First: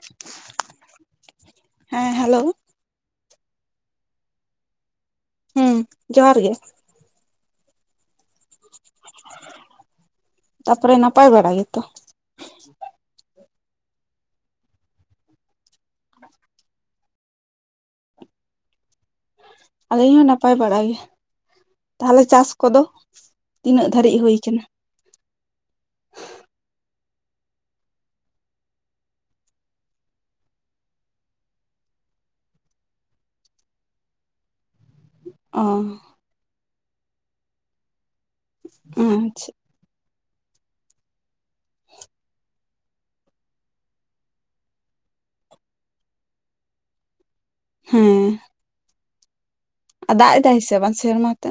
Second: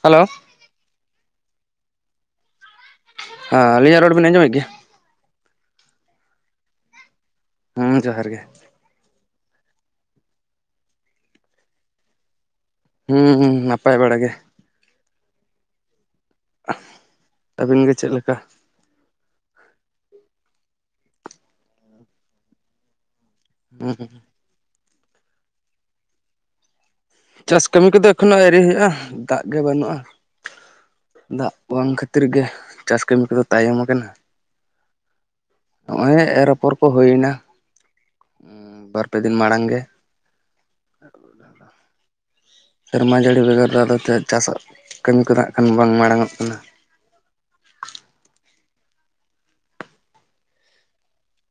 Hello ᱦᱮᱸ hello ᱦᱮᱸ ᱟᱹᱞᱤᱧᱟᱜ ᱨᱚᱲ ᱵᱤᱱ ᱟᱸᱡᱚᱢᱮᱫ ᱜᱮᱭᱟ? ᱦᱩᱸ ᱡᱚᱦᱟᱨ ᱜᱮ᱾ ᱦᱩᱸ ᱡᱚᱦᱟᱨ ᱜᱮ᱾ ᱛᱟᱯᱚᱨᱮ ᱱᱟᱯᱟᱭ ᱵᱟᱲᱟ ᱜᱮᱛᱚ᱾ ᱦᱩᱸᱻ ᱱᱟᱯᱟᱭ ᱵᱟᱲᱟ ᱜᱮ᱾ [inaudible] ᱟᱹᱵᱤᱱ ᱜᱮ ᱪᱮᱜ ᱞᱮᱠᱟ? ᱟᱹᱞᱤᱧ ᱦᱚᱸ ᱱᱟᱯᱟᱭ ᱵᱟᱲᱟ ᱜᱮ, ᱛᱟᱦᱞᱮ ᱪᱟᱥ ᱠᱚᱫᱚ ᱛᱤᱱᱟᱹᱜ ᱦᱩᱸ ᱫᱷᱟᱹᱨᱤᱡ ᱦᱩᱭ ᱠᱟᱱᱟ? ᱪᱟᱥ ᱠᱟᱹᱢᱤ ᱠᱚᱫᱚ ᱮᱠᱷᱚᱱᱳ ᱟᱣᱨᱤ ᱦᱩᱭᱩᱜ-ᱟ, ᱫᱟᱜ ᱜᱮ ᱵᱟᱹᱱᱩᱜ-ᱟ᱾ ᱫᱟᱜ ᱵᱟᱝ ᱠᱷᱟᱹᱛᱤᱨ ᱜᱮ, ᱪᱟᱥ ᱠᱟᱹᱢᱤ ᱠᱚᱫᱚ ᱛᱟᱭᱚᱢ ᱟᱠᱟᱱᱟ᱾ ᱚ ᱦᱚᱸᱜ-ᱚᱭ ᱮᱨ ᱟᱯᱚᱨ ᱠᱚ ᱦᱩᱭᱱᱟ ᱵᱟᱨ ᱯᱮ ᱫᱤᱱ ᱟᱪᱪᱷᱟ ᱢᱟᱲᱟᱝ ᱜᱮ᱾ [inaudible] ᱥᱮᱨᱢᱟ ᱡᱟᱹᱲᱤ ᱵᱮᱜᱚᱨ ᱨᱮ ᱟᱫᱚ ᱛᱮ ᱪᱟᱥᱟᱜ, ᱠᱟᱹᱢᱤ ᱠᱚᱫᱚ ᱦᱟᱜ ᱠᱷᱟᱱ ᱵᱟᱝ ᱢᱟᱲᱟᱝ ᱚᱜ ᱠᱟᱱᱟ᱾ ᱦᱮᱸ ᱟᱨ ᱫᱟᱜ ᱮᱫᱟᱭ ᱥᱮ ᱵᱟᱝ ᱥᱮᱨᱢᱟ ᱛᱮ?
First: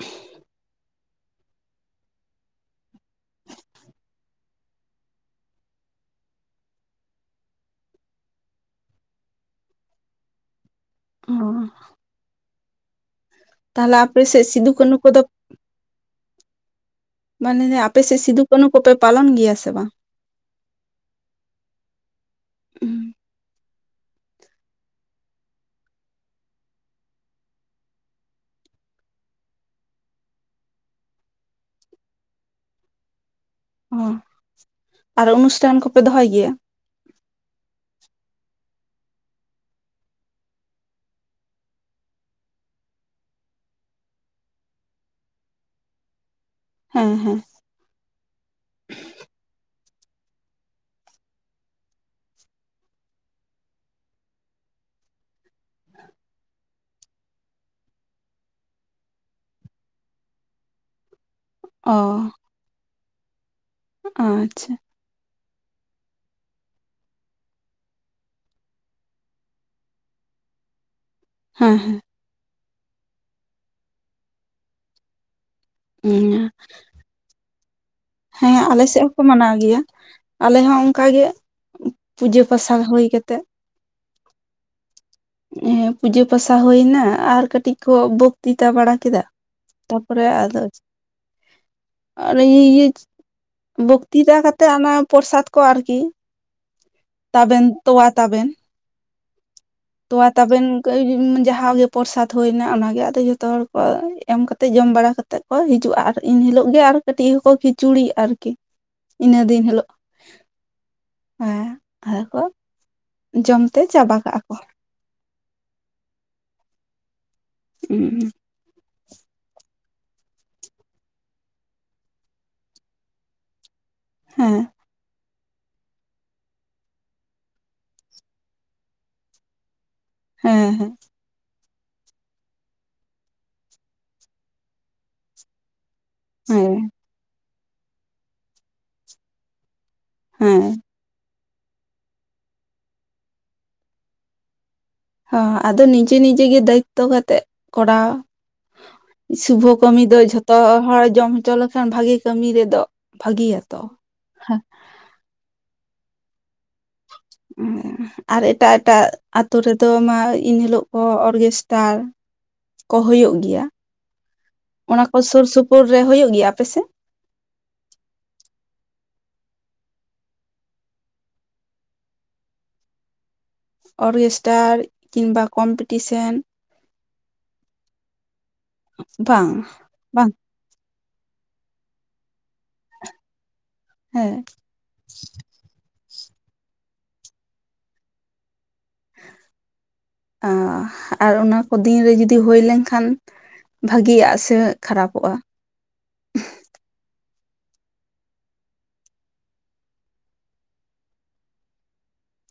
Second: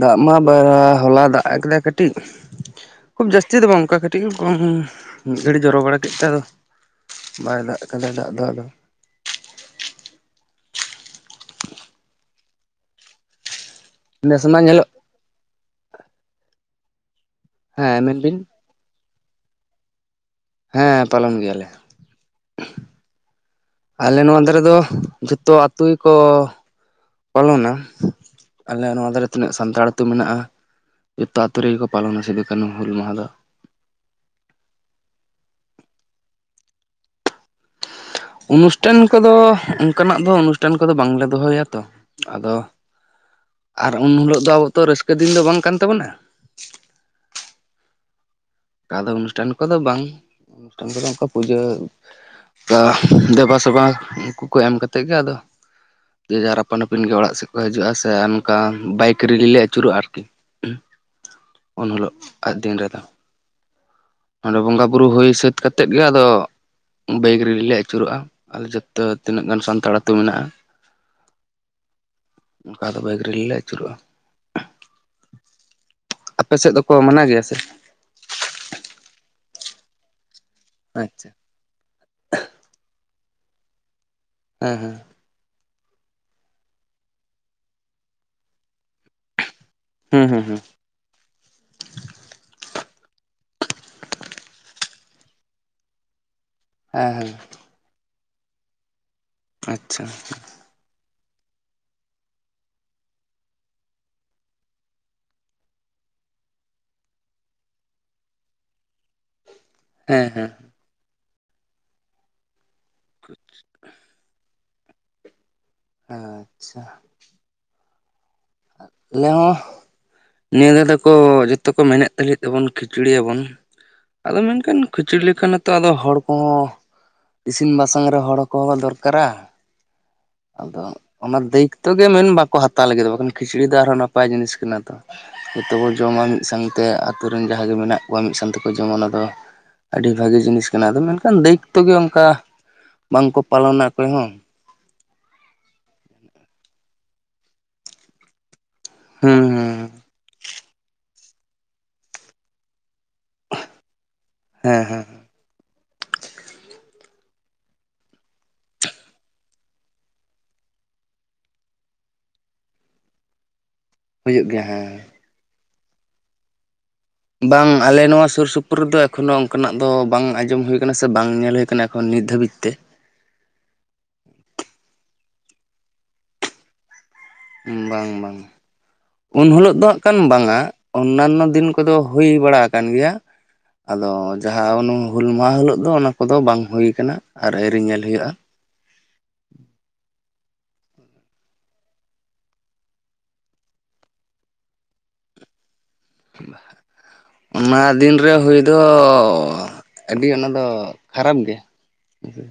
ᱫᱟᱜ ᱢᱟ ᱵᱟᱨᱟ ᱦᱚᱞᱟ ᱫᱟᱜ ᱟᱠᱟᱫᱟᱭ ᱠᱟᱹᱴᱤᱡ, ᱠᱷᱩᱵ ᱡᱟᱹᱥᱛᱤ ᱫᱚ ᱵᱟᱝ ᱚᱝᱠᱟ ᱠᱟᱹᱴᱤᱡ ᱠᱚᱢ, ᱢᱤᱫ ᱜᱷᱟᱹᱲᱤᱡ ᱡᱚᱨᱚ ᱵᱟᱲᱟ ᱠᱮᱫ ᱛᱮ ᱟᱫᱚ ᱵᱟᱭ ᱫᱟᱜ ᱠᱟᱫᱟ ᱫᱟᱜ ᱫᱚ ᱟᱫᱚ ᱚ ᱛᱟᱦᱞᱮ ᱱᱮᱥ ᱟᱯᱮᱥᱮᱜ ᱢᱟ ᱥᱤᱫᱩ ᱧᱮᱞᱚᱜ ᱠᱟᱹᱱᱩ ᱠᱚᱫᱚ ᱢᱟᱱᱮ ᱦᱮᱸ ᱟᱯᱮ ᱥᱮ ᱢᱮᱱᱵᱤᱱ ᱥᱤᱫᱩ ᱠᱟᱹᱱᱩ ᱠᱚᱯᱮ ᱯᱟᱞᱚᱱ ᱜᱮᱭᱟ ᱥᱮ ᱵᱟᱝ? ᱦᱮᱸ ᱯᱟᱞᱚᱱ ᱜᱮᱭᱟᱞᱮ᱾ ᱩᱸ ᱟᱞᱮ ᱱᱚᱣᱟ ᱫᱟᱨᱮ ᱫᱚ ᱡᱷᱚᱛᱚ ᱟᱹᱛᱩ ᱜᱮᱠᱚ ᱯᱟᱞᱚᱱᱟ, ᱟᱞᱮ ᱱᱚᱣᱟ ᱫᱟᱨᱮ ᱛᱤᱱᱟᱹᱜ ᱥᱟᱱᱛᱟᱲ ᱟᱹᱛᱩ ᱢᱮᱱᱟᱜ-ᱟ᱾ ᱡᱚᱛᱚ ᱟᱹᱛᱩ ᱨᱮᱜᱮᱠᱚ ᱯᱟᱞᱚᱱᱟ ᱥᱤᱫᱩ ᱠᱟᱹᱱᱩ ᱦᱩᱞ ᱢᱟᱦᱟ ᱫᱚ᱾ ᱚ ᱟᱨ ᱚᱱᱩᱥᱴᱟᱱ ᱠᱚᱯᱮ ᱫᱚᱦᱚᱭ ᱜᱮᱭᱟ? ᱚᱱᱩᱥᱴᱟᱱ ᱠᱚᱫᱚ ᱚᱱᱠᱟᱱᱟᱜ ᱫᱚ ᱚᱱᱩᱥᱴᱟᱱ ᱠᱚᱫᱚ ᱵᱟᱝᱞᱮ ᱫᱚᱦᱚᱭᱟ ᱛᱚ, ᱟᱫᱚ ᱟᱨ ᱩᱱ ᱦᱤᱞᱳᱜ ᱫᱚ ᱟᱵᱚ ᱛᱚ ᱨᱟᱹᱥᱠᱟᱹ ᱫᱤᱱ ᱫᱚ ᱵᱟᱝ ᱠᱟᱱ ᱛᱟᱵᱚᱱᱟ᱾ ᱦᱮᱸ ᱦᱮᱸ ᱟᱫᱚ ᱚᱱᱩᱥᱴᱟᱱ ᱠᱚᱫᱚ ᱵᱟᱝ ᱚᱱᱩᱥᱴᱟᱱ ᱠᱚᱫᱚ ᱚᱱᱠᱟ ᱯᱩᱡᱟᱹ ᱠᱟ ᱫᱮᱵᱟᱥᱮᱵᱟ ᱩᱝᱠᱩ ᱠᱚ ᱮᱢ ᱠᱟᱛᱮᱫ ᱜᱮ ᱟᱫᱚ ᱡᱮ ᱡᱟᱦᱟᱸᱟᱨ ᱟᱯᱟᱱ ᱟᱹᱯᱤᱱ ᱜᱮ ᱚᱲᱟᱜ ᱥᱮᱜ ᱠᱚ ᱦᱤᱡᱩᱜ-ᱟ ᱥᱮ ᱚᱱᱠᱟ, ᱵᱟᱭᱤᱠ ᱨᱤᱞᱤ ᱞᱮ ᱟᱹᱪᱩᱨᱚᱜ-ᱟ ᱟᱨᱠᱤ᱾ [inaudible] [inaudible] ᱩᱱ ᱦᱳᱞᱳᱜ ᱟᱜ ᱫᱤᱱ ᱨᱮᱫᱚ᱾ ᱚᱸᱰᱮ ᱟᱪᱪᱷᱟ ᱵᱚᱸᱜᱟ ᱵᱩᱨᱩ ᱦᱩᱭ ᱥᱟᱹᱛ ᱠᱟᱛᱮᱫ ᱜᱮ ᱟᱫᱚ ᱵᱟᱹᱭᱤᱠ ᱨᱤᱞᱤ ᱞᱮ ᱟᱹᱪᱩᱨᱚᱜ-ᱟ ᱟᱞᱮ ᱡᱚᱛᱚ ᱛᱤᱱᱟᱹᱜ ᱜᱟᱱ ᱥᱟᱱᱛᱟᱲ ᱟᱹᱛᱩ ᱢᱮᱱᱟᱜ-ᱟ᱾ ᱦᱮᱸ ᱾ ᱚᱱᱠᱟ ᱫᱚ ᱵᱟᱹᱭᱤᱠ ᱨᱮᱜᱮ ᱞᱮ ᱟᱹᱪᱩᱨᱚᱜᱼᱟ᱾ ᱟᱯᱮ ᱥᱮᱫ ᱫᱚᱠᱚ ᱢᱟᱱᱟᱣ ᱜᱮᱭᱟ ᱥᱮ ᱦᱮᱸ ᱟᱞᱮ ᱥᱮᱫ ᱦᱚᱸᱠᱚ ᱢᱟᱱᱟᱣ ᱜᱮᱭᱟ ᱟᱞᱮ ᱦᱚᱸ ᱚᱱᱠᱟ ᱜᱮ ᱟᱪᱪᱷᱟ ᱯᱩᱡᱟᱹ ᱯᱟᱥᱟ ᱦᱩᱭ ᱠᱟᱛᱮᱜ, ᱦᱮᱸ ᱦᱮᱸ᱾ ᱯᱩᱡᱟᱹ ᱯᱟᱥᱟ ᱦᱩᱭᱱᱟ, ᱟᱨ ᱠᱟᱹᱴᱤᱡ ᱠᱚ ᱵᱚᱠᱛᱤᱛᱟ ᱵᱟᱲᱟ ᱠᱮᱫᱟ ᱾ ᱛᱟᱨᱯᱚᱨᱮ ᱦᱩᱸ ᱦᱩᱸ ᱟᱫᱚ ᱦᱩᱸ ᱤᱭᱟᱹ ᱵᱚᱠᱛᱤᱛᱟ ᱠᱟᱛᱮᱜ ᱚᱱᱟ ᱯᱨᱚᱨᱚᱥᱟᱫ ᱠᱚ ᱟᱨᱠᱤ ᱦᱮᱸ ᱦᱮᱸ ᱛᱟᱵᱮᱱ ᱛᱚᱣᱟ ᱛᱟᱵᱮᱱ, ᱟᱪᱪᱷᱟ ᱛᱚᱣᱟ ᱛᱟᱵᱮᱱ ᱠᱟᱹᱭ ᱡᱟᱦᱟᱸᱜᱮ ᱯᱨᱚᱨᱚᱥᱟᱫᱽ ᱦᱩᱭᱱᱟ ᱚᱱᱟᱜᱮ ᱟᱫᱚ ᱡᱚᱛᱚ ᱦᱚᱲ ᱠᱚ ᱮᱢ ᱠᱟ ᱠᱟᱛᱮᱫ ᱡᱚᱢ ᱵᱟᱲᱟ ᱠᱟᱛᱮᱫ᱾ ᱠᱚ ᱦᱤᱡᱩᱜᱼᱟ ᱟᱨ ᱤᱱ ᱦᱤᱞᱳᱜ ᱜᱮ ᱟᱨ ᱠᱟᱹᱴᱤᱡ ᱦᱚᱸᱠᱚ ᱠᱷᱤᱪᱩᱲᱤ ᱟᱨᱠᱤ ᱤᱱᱟᱹ ᱫᱤᱱ ᱦᱤᱞᱳᱜ᱾ ᱦᱮᱸ ᱦᱮᱸ ᱾ ᱦᱮᱸ ᱟᱫᱚ ᱠᱚ ᱡᱚᱢ ᱛᱮ ᱪᱟᱵᱟ ᱠᱟᱜᱼᱟ ᱠᱚ᱾ ᱟᱪᱪᱷᱟ ᱩᱸ ᱾ ᱟᱞᱮ ᱦᱚᱸ ᱱᱤᱭᱟᱹ ᱫᱷᱟᱣ ᱠᱚ ᱡᱷᱚᱛᱚ ᱠᱚ ᱢᱮᱱᱮᱫ ᱛᱟᱞᱮ ᱛᱟᱵᱚᱱ ᱠᱷᱤᱪᱩᱲᱤᱭ ᱧᱟᱵᱚᱱ ᱟᱫᱚ ᱦᱮᱸ ᱢᱮᱱᱠᱷᱟᱱ ᱠᱷᱤᱪᱩᱲᱤ ᱞᱮᱠᱟᱱᱟᱜ ᱱᱤᱛᱚᱜ ᱟᱫᱚ ᱦᱚᱲ ᱠᱚᱦᱚᱸ ᱤᱥᱤᱱ ᱵᱟᱥᱟᱝ ᱨᱮ ᱦᱚᱲ ᱠᱚᱸᱦᱚ ᱫᱚᱨᱠᱟᱨᱟ᱾ ᱟᱫᱚ ᱦᱮᱸ ᱚᱱᱟ ᱫᱟᱭᱤᱛᱛᱚ ᱜᱮ ᱢᱮᱱ ᱵᱟᱠᱚ ᱦᱟᱛᱟᱣ ᱞᱟᱹᱜᱤᱫ ᱫᱚ ᱵᱟᱠᱷᱟᱱ ᱠᱷᱤᱪᱲᱤ ᱫᱚ ᱟᱨᱦᱚᱸ ᱱᱟᱯᱟᱭ ᱡᱤᱱᱤᱥ ᱠᱟᱱᱟ ᱛᱚ᱾ ᱡᱚᱛᱚ ᱠᱚ ᱡᱚᱢᱟ ᱢᱤᱫ ᱥᱟᱶᱛᱮ ᱦᱮᱸ ᱟᱹᱛᱩ ᱨᱮᱱ ᱡᱟᱦᱟᱸᱭ ᱜᱮ ᱢᱮᱱᱟᱜ ᱠᱚᱣᱟ ᱢᱤᱫ ᱥᱟᱶ ᱛᱮᱠᱚ ᱡᱚᱢᱟ, ᱚᱱᱟ ᱫᱚ ᱟᱹᱰᱤ ᱵᱷᱟᱹᱜᱤ ᱡᱤᱱᱤᱥ ᱠᱟᱱᱟ ᱟᱫᱚ ᱢᱮᱱᱠᱷᱟᱱ ᱫᱟᱹᱭᱤᱛᱛᱚ ᱜᱮ ᱚᱱᱠᱟ ᱵᱟᱝ ᱠᱚ ᱯᱟᱞᱚᱱᱟ ᱚᱠᱚᱭ ᱦᱚᱸ ᱚᱱᱠᱟ ᱦᱚᱹ ᱟᱫᱚ ᱱᱤᱡᱮ ᱱᱤᱡᱮ ᱜᱮ ᱫᱟᱭᱤᱛᱛᱚ ᱠᱟᱛᱮᱜ ᱠᱚᱨᱟᱣ᱾ ᱦᱩᱸ ᱥᱩᱵᱷᱚ ᱦᱩᱸ ᱠᱟᱹᱢᱤ ᱫᱚ ᱡᱷᱚᱛᱚ ᱦᱚᱲ ᱡᱚᱢ ᱦᱚᱪᱚ ᱞᱮᱠᱷᱟᱱ ᱵᱷᱟᱹᱜᱤ ᱠᱟᱹᱢᱤ ᱨᱮᱫᱚ ᱵᱷᱟᱹᱜᱤᱭᱟ ᱛᱚ᱾ ᱦᱮᱸ ᱦᱮᱸ ᱾ ᱦᱮᱸ ᱾ ᱟᱨ ᱮᱴᱟᱜ ᱮᱴᱟᱜ ᱟᱹᱛᱩ ᱨᱮᱫᱚ ᱢᱟ ᱮᱱᱦᱤᱞᱳᱜ ᱠᱚ ᱚᱨᱜᱮᱥᱴᱟᱨ ᱠᱚ ᱦᱩᱭᱩᱜ ᱜᱮᱭᱟ᱾ ᱦᱩᱭᱩᱜ ᱜᱮᱭᱟ ᱦᱮᱸ᱾ ᱚᱱᱟ ᱥᱩᱨ ᱥᱩᱯᱩᱨ ᱨᱮ ᱦᱩᱭᱩᱜ ᱜᱮᱭᱟ ᱟᱯᱮᱥᱮᱫ? ᱵᱟᱝ ᱟᱞᱮ ᱱᱚᱣᱟ ᱥᱩᱨ ᱥᱩᱯᱩᱨ ᱨᱮᱫᱚ ᱮᱠᱷᱚᱱ ᱚᱱᱠᱟᱱᱟᱜ ᱫᱚ ᱵᱟᱝ ᱟᱸᱡᱚᱢ ᱦᱩᱭᱩᱭᱟ ᱟᱠᱟᱱᱟ ᱥᱮ ᱵᱟᱝ ᱧᱮᱞ ᱦᱩᱭᱩ ᱟᱠᱟᱱᱟ ᱾ ᱦᱚᱸ ᱱᱤᱛ ᱫᱷᱟᱹᱵᱤᱡ ᱛᱮ ᱾ ᱚᱨᱜᱮᱥᱴᱟᱨ ᱠᱤᱝᱵᱟ ᱠᱚᱢᱯᱤᱴᱤᱥᱮᱱ, ᱵᱟᱝ ᱵᱟᱝ ᱩᱱ ᱵᱟᱝ ᱦᱤᱞᱳᱜ ᱫᱚ ᱦᱟᱜ ᱠᱷᱟᱱ ᱵᱟᱝ ᱵᱟᱝᱼᱟ᱾ ᱚᱱᱱᱟᱱᱚ ᱫᱤᱱ ᱠᱚᱫᱚ ᱦᱩᱭ ᱵᱟᱲᱟ ᱟᱠᱟᱱ ᱜᱮᱭᱟ᱾ ᱟᱫᱚ ᱦᱮᱸ ᱡᱟᱦᱟᱸ ᱦᱩᱞ ᱢᱟᱦᱟ ᱦᱤᱞᱳ ᱫᱚ ᱚᱱᱟ ᱠᱚᱫᱚ ᱵᱟᱝ ᱦᱩᱭᱩ ᱠᱟᱱᱟ ᱟᱨ ᱟᱹᱣᱨᱤ ᱧᱮᱞ ᱦᱩᱭᱩᱜᱼᱟ᱾ ᱟᱨ ᱚᱱᱟ ᱠᱚ ᱫᱤᱱᱨᱮ ᱡᱩᱫᱤ ᱦᱳᱭ ᱞᱮᱱᱠᱷᱟᱱ, ᱵᱷᱟᱜᱤᱭᱟᱜ ᱥᱮ ᱠᱷᱟᱨᱟᱯᱚᱜᱼᱟ? [inaudible] ᱚᱱᱟ ᱫᱤᱱ ᱨᱮ ᱦᱩᱭ ᱫᱚ ᱟᱹᱰᱤ ᱚᱱᱟ ᱫᱚ ᱠᱷᱟᱨᱟᱯ ᱜᱮ᱾ ᱦᱩ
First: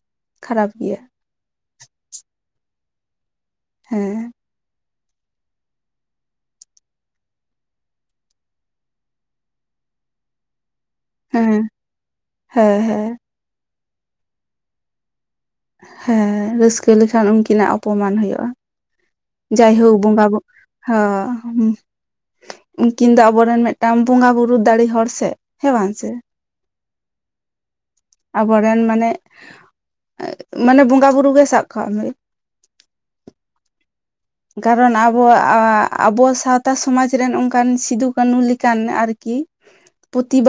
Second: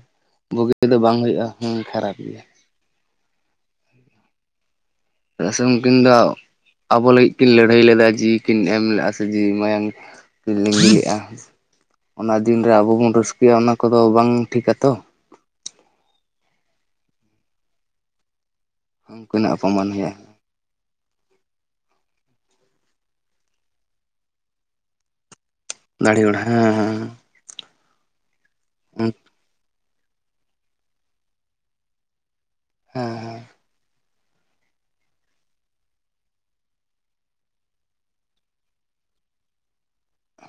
ᱠᱷᱟᱨᱟᱯ ᱵᱩᱜᱤ ᱫᱚ ᱜᱮᱭᱟ ᱵᱟᱝ ᱦᱩᱭᱩᱜᱼᱟ ᱦᱮᱸ ᱠᱷᱟᱨᱟᱯ ᱜᱮᱭᱟ᱾ ᱦᱮᱸ, ᱪᱮᱫᱟᱜ ᱥᱮ ᱩᱱᱠᱤᱱ ᱫᱚ ᱟᱵᱚ ᱞᱟᱹᱜᱤᱫ ᱠᱤᱱ ᱞᱟᱹᱲᱦᱟᱹᱭ ᱞᱮᱫᱟ ᱡᱤᱣᱤ ᱠᱤᱱ ᱮᱢ ᱞᱮᱫᱼᱟ ᱥᱮ ᱡᱤᱣᱤ ᱢᱟᱭᱟᱝ ᱠᱤᱱ ᱞᱤᱸᱜᱤ ᱞᱮᱫᱼᱟ᱾ ᱦᱮᱸ ᱚᱱᱟ ᱫᱤᱱ ᱨᱮ ᱦᱮᱸ ᱟᱵᱚ ᱦᱮᱸ ᱵᱚᱱ ᱨᱟᱹᱥᱠᱟᱹᱭᱟ ᱚᱱᱟ ᱠᱚᱫᱚ ᱵᱟᱝ ᱴᱷᱤᱠᱟ ᱛᱚ᱾ ᱦᱮᱸ ᱨᱟᱹᱥᱠᱟᱹ ᱞᱮᱠᱷᱟᱱ ᱩᱱᱠᱤᱱᱟᱜ ᱚᱯᱚᱢᱟᱱ ᱦᱩᱭᱩᱜᱼᱟ ᱩᱱᱠᱤᱱᱟᱜ ᱚᱯᱚᱢᱟᱱ ᱡᱟᱭᱦᱳᱠ ᱦᱩᱭᱩᱜᱼᱟ ᱵᱚᱸᱜᱟ - ᱦᱚᱸ ᱩᱱᱠᱤᱱ ᱫᱚ ᱟᱵᱚᱨᱮᱱ ᱢᱤᱫᱴᱟᱝ ᱵᱚᱸᱜᱟ ᱵᱩᱨᱩ ᱫᱟᱲᱮ ᱦᱚᱲ ᱥᱮ᱾ ᱦᱮᱸ ᱵᱟᱝ ᱥᱮ ᱫᱟᱲᱮ ᱦᱚᱲ ᱦᱮᱸ ᱦᱮᱸ᱾ ᱟᱵᱚᱨᱮᱱ ᱢᱟᱱᱮ ᱢᱟᱱᱮ ᱵᱚᱸᱜᱟ ᱵᱩᱨᱩ ᱜᱮ ᱥᱟᱵ ᱠᱟᱜ ᱢᱮ᱾ ᱦᱮᱸ ᱦᱮᱸ ᱠᱟᱨᱚᱱ ᱟᱵᱚᱣᱟᱜ ᱟᱵᱚ ᱥᱟᱶᱛᱟ ᱥᱚᱢᱟᱡᱽ ᱨᱮᱱ ᱚᱱᱠᱟᱱ ᱥᱤᱫᱩ ᱠᱟᱹᱱᱩ ᱞᱮᱠᱟᱱ ᱟᱹᱨᱠᱤ᱾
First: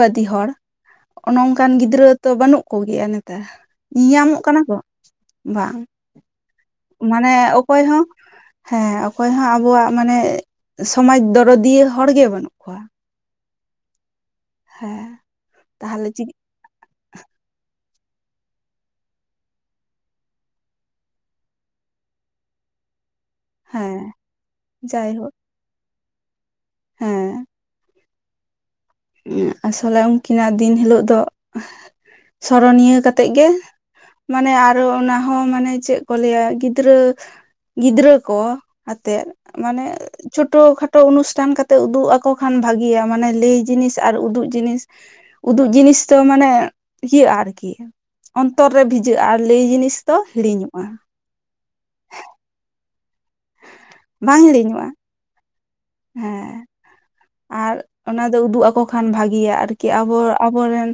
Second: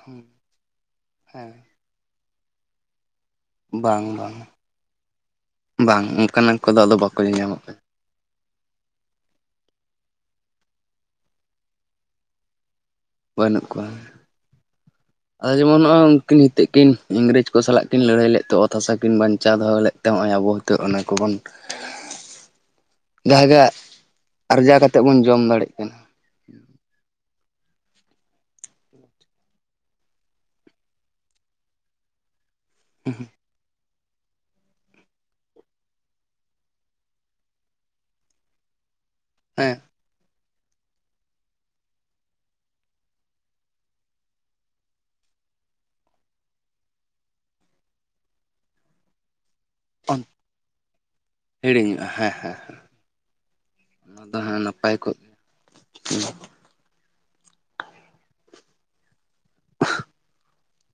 ᱦᱮᱸ ᱦᱚᱲ ᱦᱮᱸ ᱱᱚᱝᱠᱟᱱ ᱜᱤᱫᱽᱨᱟᱹ ᱛᱚ ᱵᱟᱹᱱᱩᱜ ᱠᱚᱜᱮᱭᱟ ᱱᱤᱛ ᱛᱟᱨ ᱵᱟᱝ ᱵᱟᱝ ᱧᱮᱟᱢᱚᱜ ᱠᱟᱱᱟ ᱠᱚ ᱵᱟᱝ ᱾ ᱵᱟᱝ ᱚᱱᱠᱟᱱᱟᱜ ᱠᱚᱫᱚ, ᱟᱫᱚ ᱵᱟᱠᱚ ᱢᱟᱱᱮ ᱧᱮᱧᱟᱢᱚᱜ ᱠᱟᱱᱟ ᱚᱠᱚᱭ ᱦᱚᱸ ᱦᱮᱸ ᱚᱠᱚᱭ ᱦᱚᱸ ᱟᱵᱚᱣᱟᱜ ᱢᱟᱱᱮ ᱥᱚᱢᱟᱡᱽ ᱫᱚᱨᱚᱫᱤᱭᱟᱹ ᱦᱚᱲ ᱜᱮ ᱵᱟᱹᱱᱩᱜ ᱠᱚᱣᱟ ᱾ ᱵᱟᱹᱱᱩᱜ ᱠᱚᱣᱟ ᱦᱮᱸ ᱟᱫᱚ ᱡᱮᱢᱚᱱ ᱱᱚᱜᱼᱚᱭ ᱛᱟᱦᱚᱞᱮ ᱪᱤ ᱩᱱᱠᱤᱱ ᱠᱤᱱ ᱤᱝᱨᱮᱡᱽ ᱠᱚ ᱥᱟᱞᱟᱜ ᱠᱤᱱ ᱞᱟᱹᱲᱦᱟᱹᱭ ᱞᱮᱫ ᱛᱮ ᱚᱛ ᱦᱟᱥᱟ ᱠᱤᱱ ᱵᱟᱧᱪᱟᱣ ᱫᱚᱦᱚ ᱞᱮᱫ ᱛᱮᱜᱼᱚᱭ ᱟᱵᱚᱛ ᱚᱱᱟᱠᱚᱵᱚᱱ, [inaudible] ᱡᱟᱦᱟ ᱜᱮ ᱦᱮᱸ ᱟᱨᱡᱟᱣ ᱠᱟᱛᱮᱫ ᱵᱚᱱ ᱡᱟᱭᱦᱳᱠ ᱡᱚᱢ ᱫᱟᱲᱮᱜ ᱠᱟᱱᱟ ᱾ ᱦᱮᱸ ᱾ ᱟᱥᱚᱞᱮ ᱩᱱᱠᱤᱱᱟᱜ ᱫᱤᱱ ᱦᱤᱞᱳ ᱫᱚ ᱥᱚᱨᱚᱱᱤᱭᱟᱹ ᱠᱟᱛᱮᱜ ᱜᱮ, ᱢᱟᱱᱮ ᱟᱨᱚ ᱚᱱᱟ ᱦᱚᱸ ᱢᱟᱱᱮ ᱪᱮᱫ ᱠᱚ ᱞᱟᱹᱭᱟ ᱜᱤᱫᱽᱨᱟᱹ ᱜᱤᱫᱽᱨᱟᱹ ᱠᱚ, ᱟᱛᱮᱫ ᱦᱮᱸ ᱢᱟᱱᱮ ᱪᱷᱳᱴᱳ ᱠᱷᱟᱴᱳ ᱚᱱᱩᱥᱴᱷᱟᱱ ᱠᱟᱛᱮᱜ ᱩᱫᱩᱜ ᱟᱠᱚ ᱠᱷᱟᱱ ᱵᱷᱟᱜᱮᱤᱭᱟ ᱾ ᱢᱟᱱᱮ ᱞᱟᱹᱭ ᱡᱤᱱᱤᱥ ᱟᱨ ᱩᱫᱩᱜ ᱡᱤᱱᱤᱥ, ᱩᱫᱩᱜ ᱡᱤᱱᱤᱥ ᱫᱚ ᱢᱟᱱᱮ ᱤᱭᱟᱹᱜᱼᱟ ᱟᱨᱠᱤ ᱚᱱᱛᱚᱨ ᱨᱮ ᱵᱷᱤᱡᱟᱹᱜᱼᱟ ᱟᱨ ᱞᱟᱹᱭ ᱡᱤᱱᱤᱥ, ᱫᱚ ᱦᱤᱲᱤᱧᱚᱜᱼᱟ ᱾ ᱦᱤᱲᱤᱧᱚᱜᱼᱟ ᱦᱮᱸ ᱦᱮᱸ ᱚᱱᱟ ᱫᱚ ᱵᱟᱝ ᱦᱟᱸᱜ ᱦᱤᱲᱤᱧᱚᱜᱼᱟ ᱱᱟᱯᱟᱭ ᱠᱚᱜ ᱜᱮᱭᱟ ᱾ ᱦᱮᱸ ᱾ ᱟᱨ ᱚᱱᱟ ᱫᱚ ᱩᱫᱩᱜ ᱟᱠᱚ ᱠᱷᱟᱱ ᱵᱷᱟᱜᱮᱭᱟ ᱟᱨᱠᱤ ᱟᱵᱚ ᱟᱵᱚᱨᱮᱱ,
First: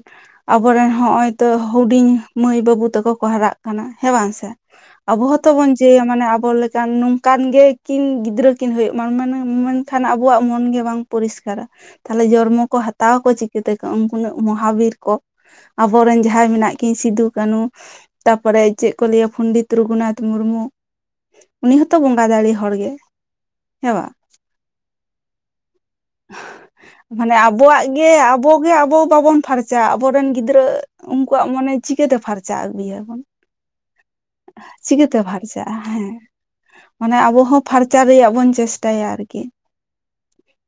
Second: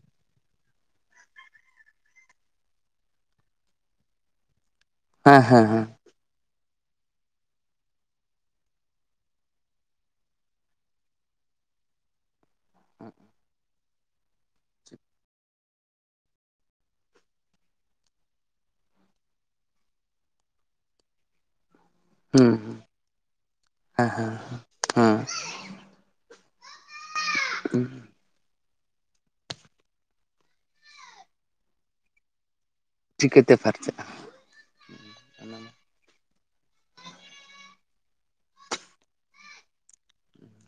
ᱟᱵᱚᱨᱮᱱ ᱦᱚᱸᱜᱼᱚᱭ ᱛᱚ ᱦᱩᱰᱤᱧ ᱢᱟᱹᱭ ᱵᱟᱹᱵᱩ ᱛᱟᱠᱚ ᱠᱚ ᱦᱟᱨᱟᱜ ᱠᱟᱱᱟ ᱦᱮᱸ ᱵᱟᱝ ᱥᱮ ᱾ ᱟᱵᱚ ᱦᱮᱸ ᱦᱚᱸᱛᱚ ᱦᱮᱸ ᱵᱚᱱ ᱦᱮᱸ ᱪᱟᱹᱭᱟ ᱢᱟᱱᱮ ᱟᱵᱚ ᱞᱮᱠᱟᱱ, ᱠᱟᱱ ᱜᱮᱠᱤᱱ ᱜᱤᱫᱽᱨᱟᱹ ᱠᱤᱱ ᱦᱩᱭᱩᱜ ᱢᱟ ᱢᱮᱱᱠᱷᱟᱱ ᱟᱵᱚᱣᱟᱜ ᱢᱚᱱ ᱜᱮ ᱵᱟᱝ, ᱯᱚᱨᱤᱥᱠᱟᱨᱟ ᱛᱟᱦᱞᱮ ᱡᱚᱱᱢᱚ ᱠᱚ ᱦᱟᱛᱟᱣᱟ ᱟᱠᱚ ᱪᱤᱠᱟᱹᱛᱮᱠᱚ ᱩᱱᱠᱩ ᱢᱚᱦᱟᱵᱤᱨ ᱠᱚ ᱾ ᱟᱵᱚᱨᱮᱱ ᱡᱟᱦᱟᱸᱭ ᱢᱮᱱᱟᱜ ᱠᱤᱱ ᱥᱤᱫᱩ ᱠᱟᱹᱱᱦᱩ ᱾ ᱛᱟᱯᱚᱨᱮ ᱪᱮᱫ ᱠᱚ ᱞᱟᱹᱭᱟ ᱯᱚᱱᱰᱤᱛ ᱨᱚᱜᱷᱩᱱᱟᱛᱷ ᱢᱩᱨᱢᱩ ᱾ ᱩᱱᱤ ᱦᱚᱸᱛᱚ ᱵᱚᱸᱜᱟ ᱫᱟᱲᱮ ᱦᱩᱸ ᱦᱚᱲ ᱜᱮ, ᱦᱮ ᱵᱟ? ᱦᱮᱸ ᱦᱮᱸ ᱾ ᱦᱮᱸ ᱾ ᱢᱟᱱᱮ ᱟᱵᱚᱣᱟᱜ ᱜᱮ, ᱟᱵᱚ ᱜᱮ ᱟᱵᱚ ᱵᱟᱵᱚᱱ ᱯᱷᱟᱨᱪᱟᱜᱼᱟ, ᱟᱵᱚᱨᱮᱱ ᱜᱤᱫᱽᱨᱟᱹ ᱩᱱᱠᱩᱣᱟᱜ ᱢᱚᱱᱮ ᱪᱤᱠᱟᱹᱛᱮ ᱯᱷᱟᱨᱪᱟ ᱟᱹᱜᱩᱭᱟ ᱾ ᱪᱤᱠᱟᱹᱛᱮ ᱯᱷᱟᱨᱪᱟᱜᱼᱟ ᱾ ᱪᱤᱠᱟᱹᱛᱮ ᱯᱷᱟᱨᱪᱟᱜᱼᱟ ᱦᱮᱸ ᱾ ᱢᱟᱱᱮ ᱟᱵᱚ ᱦᱚᱸ ᱯᱷᱟᱨᱪᱟ ᱨᱮᱭᱟᱜ ᱵᱚᱱ ᱪᱮᱥᱴᱟᱭᱟ ᱟᱨᱠᱤ ᱾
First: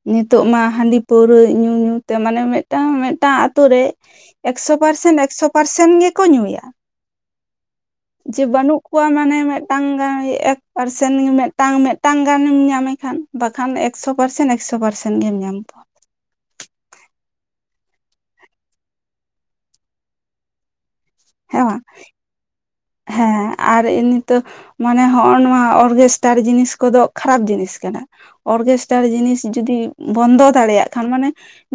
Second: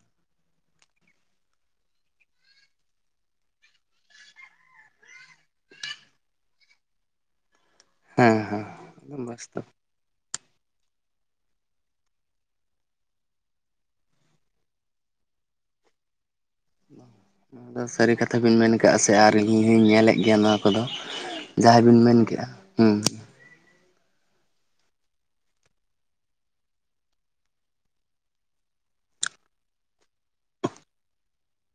ᱱᱤᱛᱚᱜ ᱢᱟ ᱦᱟᱺᱰᱤ ᱯᱟᱹᱣᱨᱟᱹ ᱧᱩ ᱧᱩ ᱛᱮ ᱢᱟᱱᱮ ᱢᱤᱫᱴᱟᱝ ᱢᱤᱫᱴᱟᱝ ᱟᱛᱳ ᱨᱮ ᱾ ᱮᱠᱥᱚ ᱯᱟᱨᱥᱮᱱ ᱮᱠᱥᱚ ᱯᱟᱨᱥᱮᱱ ᱜᱮᱠᱚ ᱧᱩᱭᱟ ᱾ ᱦᱮᱸ ᱡᱮ ᱦᱮᱸ ᱵᱟᱹᱱᱩᱜ ᱠᱚᱣᱟ ᱢᱟᱱᱮ ᱵᱟᱥᱛᱚᱵ ᱢᱤᱫᱴᱟᱝ ᱜᱟᱱ, ᱯᱟᱨᱥᱮᱱ ᱢᱤᱫᱴᱟᱝ ᱢᱤᱫᱴᱟᱝ ᱜᱟᱱᱮᱢ ᱧᱟᱢᱮ ᱠᱷᱟᱱ ᱵᱟᱠᱷᱟᱱ ᱮᱠᱥᱚ ᱯᱟᱨᱥᱮᱱ, ᱮᱠᱥᱚ ᱯᱟᱨᱥᱮᱱᱴ ᱜᱮᱢ ᱧᱟᱢ ᱠᱚᱣᱟ ᱾ ᱱᱚᱣᱟ ᱫᱚ ᱥᱟᱹᱨᱤ ᱠᱟᱛᱷᱟ ᱵᱤᱱ ᱢᱮᱱ ᱠᱟᱜᱼᱟ ᱥᱮ ᱟᱨ ᱤᱧ ᱦᱚᱸᱧ ᱧᱮᱞᱮᱫ ᱜᱮᱭᱟ ᱱᱚᱣᱟ ᱠᱚᱫᱚ ᱾ ᱦᱮᱸ ᱵᱟᱝ ᱡᱟᱦᱟᱸᱭ ᱵᱤᱱ ᱢᱮᱱ ᱠᱮᱜᱼᱟ ᱦᱮᱸ, ᱟᱨ ᱱᱤᱛᱚᱜ ᱢᱟᱱᱮ ᱦᱚᱜᱼᱚ ᱱᱚᱣᱟ ᱚᱨᱜᱮᱥᱴᱟᱨ ᱡᱤᱱᱤᱥ ᱠᱚᱫᱚ ᱠᱷᱟᱨᱟᱯ ᱡᱤᱱᱤᱥ ᱠᱟᱱᱟ ᱾ ᱚᱨᱜᱮᱥᱴᱟᱨ ᱡᱤᱱᱤᱥ ᱡᱩᱚᱫᱤ ᱵᱚᱱᱫᱚ ᱫᱟᱲᱮᱭᱟᱜ ᱠᱷᱟᱱ ᱢᱟᱱᱮ,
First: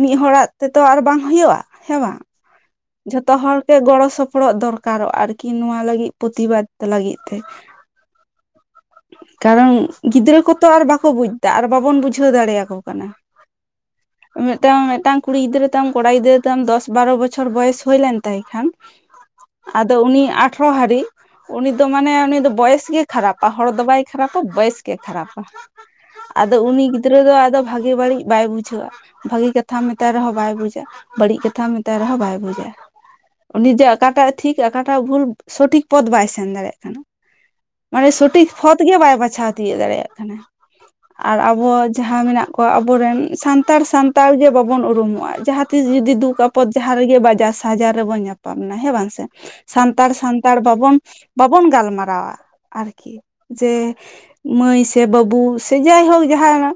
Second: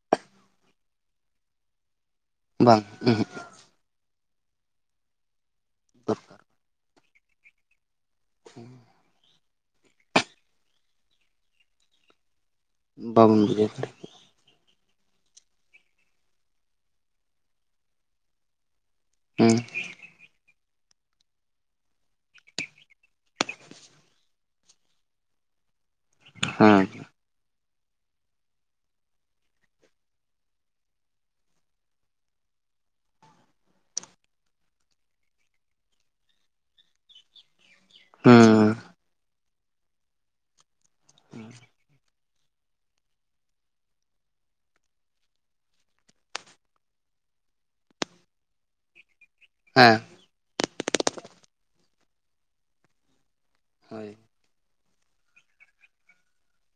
ᱢᱤᱫ ᱦᱚᱲᱟᱜ ᱛᱮᱫᱚ ᱟᱨ ᱵᱟᱝ ᱦᱩᱭᱩᱜᱼᱟ ᱦᱮᱸ ᱵᱟᱝ? ᱵᱟᱝ ᱩᱦᱩᱸᱜ ᱡᱷᱚᱛᱚ ᱦᱚᱲ ᱜᱮ ᱜᱚᱲᱚ ᱥᱚᱯᱚᱦᱚᱫ ᱫᱚᱨᱠᱟᱨᱚᱜᱼᱟ, ᱟᱨᱠᱤ ᱱᱚᱣᱟ ᱞᱟᱹᱜᱤᱫ ᱯᱨᱚᱛᱤᱵᱟᱫ ᱞᱟᱹᱜᱤᱫ ᱛᱮ ᱾ [unintelligible] ᱠᱟᱨᱚᱱ ᱜᱤᱫᱽᱨᱟᱹ ᱠᱚᱛᱚ ᱟᱨ ᱵᱟᱠᱚ ᱵᱩᱡᱽ ᱮᱫᱟ ᱟᱨ ᱵᱟᱵᱚᱱ ᱵᱩᱡᱷᱟᱹᱣ ᱫᱟᱲᱮᱭᱟᱠᱚ, ᱠᱟᱱᱟ ᱵᱟᱵᱚᱱ ᱵᱩᱡᱷᱟᱹᱣ ᱫᱟᱲᱮᱭᱟᱜ, ᱢᱤᱫᱴᱟᱝ ᱢᱤᱫᱴᱟᱝ ᱠᱩᱲᱤ ᱜᱤᱫᱽᱨᱟᱹ ᱛᱟᱢ ᱠᱚᱲᱟ ᱜᱤᱫᱽᱨᱟᱹ ᱛᱟᱢ ᱫᱚᱥ ᱵᱟᱨᱚ ᱵᱚᱪᱷᱚᱨ ᱵᱚᱭᱮᱥ ᱦᱩᱭ ᱞᱮᱱ ᱛᱟᱭ ᱠᱷᱟᱱ, [unintelligible] ᱦᱮᱸ᱾ ᱟᱫᱚ ᱩᱱᱤ ᱟᱴᱷᱨᱚ ᱦᱟᱹᱨᱤ ᱩᱱᱤ ᱫᱚ ᱢᱟᱱᱮ ᱩᱱᱤ ᱫᱚ ᱵᱚᱭᱮᱥ ᱜᱮ ᱠᱷᱟᱨᱟᱯ᱾ ᱟ ᱦᱚᱲ ᱫᱚ ᱵᱟᱭ ᱠᱷᱟᱨᱟᱯᱟ ᱵᱚᱭᱮᱥ ᱜᱮ ᱠᱷᱟᱨᱟᱯᱟ ᱟᱫᱚ ᱦᱮᱸ ᱩᱱᱤ ᱫᱽᱨᱟᱹ ᱫᱚ ᱟᱫᱚ ᱵᱷᱟᱜᱮ ᱵᱟᱹᱲᱤᱡ ᱵᱟᱭ ᱵᱩᱡᱷᱟᱹᱣᱟ᱾ ᱵᱷᱟᱹᱜᱤ ᱠᱟᱛᱷᱟᱢ ᱢᱮᱛᱟᱭ ᱨᱮᱦᱚᱸ ᱵᱟᱭ ᱵᱩᱡᱟ, ᱵᱟᱹᱲᱤᱡ ᱠᱟᱛᱷᱟᱢ ᱢᱮᱛᱟᱭ ᱨᱮᱦᱚᱸ ᱵᱟᱭ ᱵᱩᱡᱟ᱾ ᱩᱱᱤᱡᱮ ᱟᱠᱟᱴᱟᱜ ᱴᱷᱤᱠ ᱟᱠᱟᱴᱟᱜ ᱵᱷᱩᱞ ᱥᱚᱴᱷᱤᱠ ᱯᱚᱫ ᱵᱟᱭ ᱥᱮᱱ ᱫᱟᱲᱮᱭᱟᱜ ᱠᱟᱱᱟ ᱾ ᱢᱟᱱᱮᱼᱼ ᱴᱤ ᱦᱮᱸ ᱯᱷᱚᱛ ᱜᱮ ᱵᱟᱭ ᱵᱟᱪᱷᱟᱣ ᱛᱤᱭᱟᱹᱜ ᱫᱟᱲᱮᱭᱟᱜ ᱠᱟᱱᱟ, ᱟᱨ ᱟᱵᱚ ᱡᱟᱦᱟᱸ ᱢᱮᱱᱟᱜ ᱟᱵᱚᱨᱮᱱ ᱥᱟᱱᱛᱟᱲ ᱥᱟᱱᱛᱟᱲ ᱜᱮ ᱵᱟᱵᱚᱱ ᱩᱨᱩᱢᱚᱜᱼᱟ, ᱡᱟᱦᱟᱸ ᱛᱤᱥ ᱡᱩᱫᱤ ᱫᱩᱠ ᱟᱯ ᱯᱚᱫ ᱡᱟᱦᱟᱸ ᱨᱮᱜᱮ ᱵᱟᱡᱟᱨ ᱥᱟᱡᱟᱨ ᱨᱮᱵᱚᱱ ᱧᱟᱯᱟᱢᱱᱟ ᱦᱮᱸ ᱵᱟᱝ ᱥᱮ ᱾ ᱦᱮᱸ ᱥᱟᱱᱛᱟᱲ ᱥᱟᱱᱛᱟᱲ ᱵᱟᱵᱚᱱ ᱵᱟᱵᱚᱱ ᱜᱟᱞᱢᱟᱨᱟᱣᱟ ᱟᱨᱠᱤ ᱡᱮ, ᱦᱳᱭ ᱢᱟᱹᱭ ᱥᱮ ᱵᱟᱹᱵᱩ ᱥᱮ ᱡᱟᱭᱦᱳᱠ ᱡᱟᱦᱟᱱᱟᱜ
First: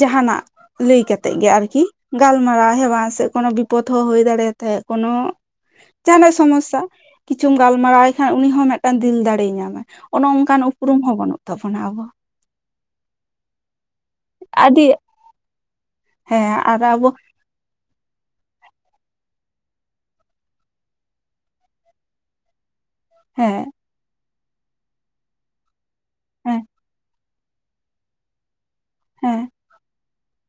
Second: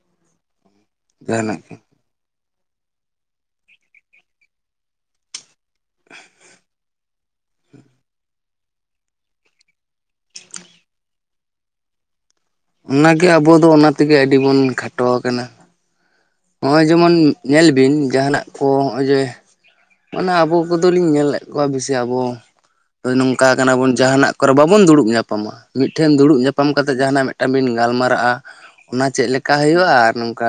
ᱡᱟᱦᱟᱱᱟᱜ ᱞᱟᱹᱭ ᱠᱟᱛᱮᱫ ᱜᱮ ᱟᱨᱠᱤ ᱜᱟᱞᱢᱟᱨᱟᱣ ᱦᱮᱣᱟ ᱥᱮ ᱠᱳᱱᱚ ᱵᱤᱯᱚᱫᱽ ᱦᱚᱸ ᱦᱩᱭ ᱫᱟᱲᱮᱭᱟ ᱛᱟᱭᱟ ᱠᱳᱱᱚᱼᱼ ᱡᱟᱦᱟᱱᱟᱜ ᱥᱚᱢᱚᱥᱥᱟ ᱠᱤᱪᱷᱩᱢ ᱜᱟᱞᱢᱟᱨᱟᱣᱟᱭ ᱠᱷᱟᱱ ᱩᱱᱤ ᱦᱚᱸ ᱢᱤᱫᱴᱟᱱ ᱫᱤᱞ ᱫᱟᱲᱮᱭ ᱧᱟᱢᱟ᱾ ᱚᱱᱚ ᱚᱝᱠᱟᱱ ᱩᱯᱨᱩᱢ ᱦᱚᱸ ᱵᱟᱹᱱᱩᱜ ᱛᱟᱵᱚᱱᱟ ᱟᱵᱚ ᱚᱱᱟᱜᱮ ᱟᱵᱚ ᱫᱚ ᱚᱱᱟ ᱛᱮᱜᱮ ᱟᱹᱰᱤ ᱵᱚᱱ ᱠᱷᱟᱴᱚ ᱟᱠᱟᱱᱟ ᱾ ᱦᱮᱸ ᱟᱨ ᱱᱚᱜᱼᱚᱭ ᱟᱵᱚ ᱡᱮᱢᱚᱱ ᱧᱮᱞ ᱵᱤᱱ ᱡᱟᱦᱟᱸᱱᱟᱜ ᱠᱚ ᱱᱚᱜᱼᱚᱭ ᱡᱮ ᱢᱟᱱᱮ ᱟᱵᱚ ᱠᱚᱫᱚ ᱞᱤᱧ ᱧᱮᱞᱮᱫ ᱠᱚᱣᱟ ᱵᱮᱥᱤ ᱟᱵᱚᱼᱼ ᱦᱳᱭ, ᱱᱚᱝᱠᱟ ᱦᱮᱸ ᱠᱟᱱᱟ ᱵᱚᱱ ᱡᱟᱦᱟᱱᱟᱜ ᱠᱚᱨᱮ ᱵᱟᱵᱚᱱ ᱫᱩᱲᱩᱵ ᱧᱟᱯᱟᱢᱟ, ᱢᱤᱫᱴᱷᱮᱱ ᱫᱩᱲᱩᱵ ᱦᱮᱸ ᱧᱟᱯᱟᱢ ᱠᱟᱛᱮᱜ ᱡᱟᱦᱟᱱᱟᱜ ᱢᱮᱫ ᱢᱤᱫᱴᱟᱝ ᱵᱤᱱ ᱜᱟᱞᱢᱟᱨᱟᱜᱼᱟ ᱚᱱᱟ ᱪᱮᱫ ᱦᱮᱸ ᱞᱮᱠᱟ ᱦᱩᱭᱩᱜᱼᱟ ᱟᱨ ᱱᱚᱝᱠᱟ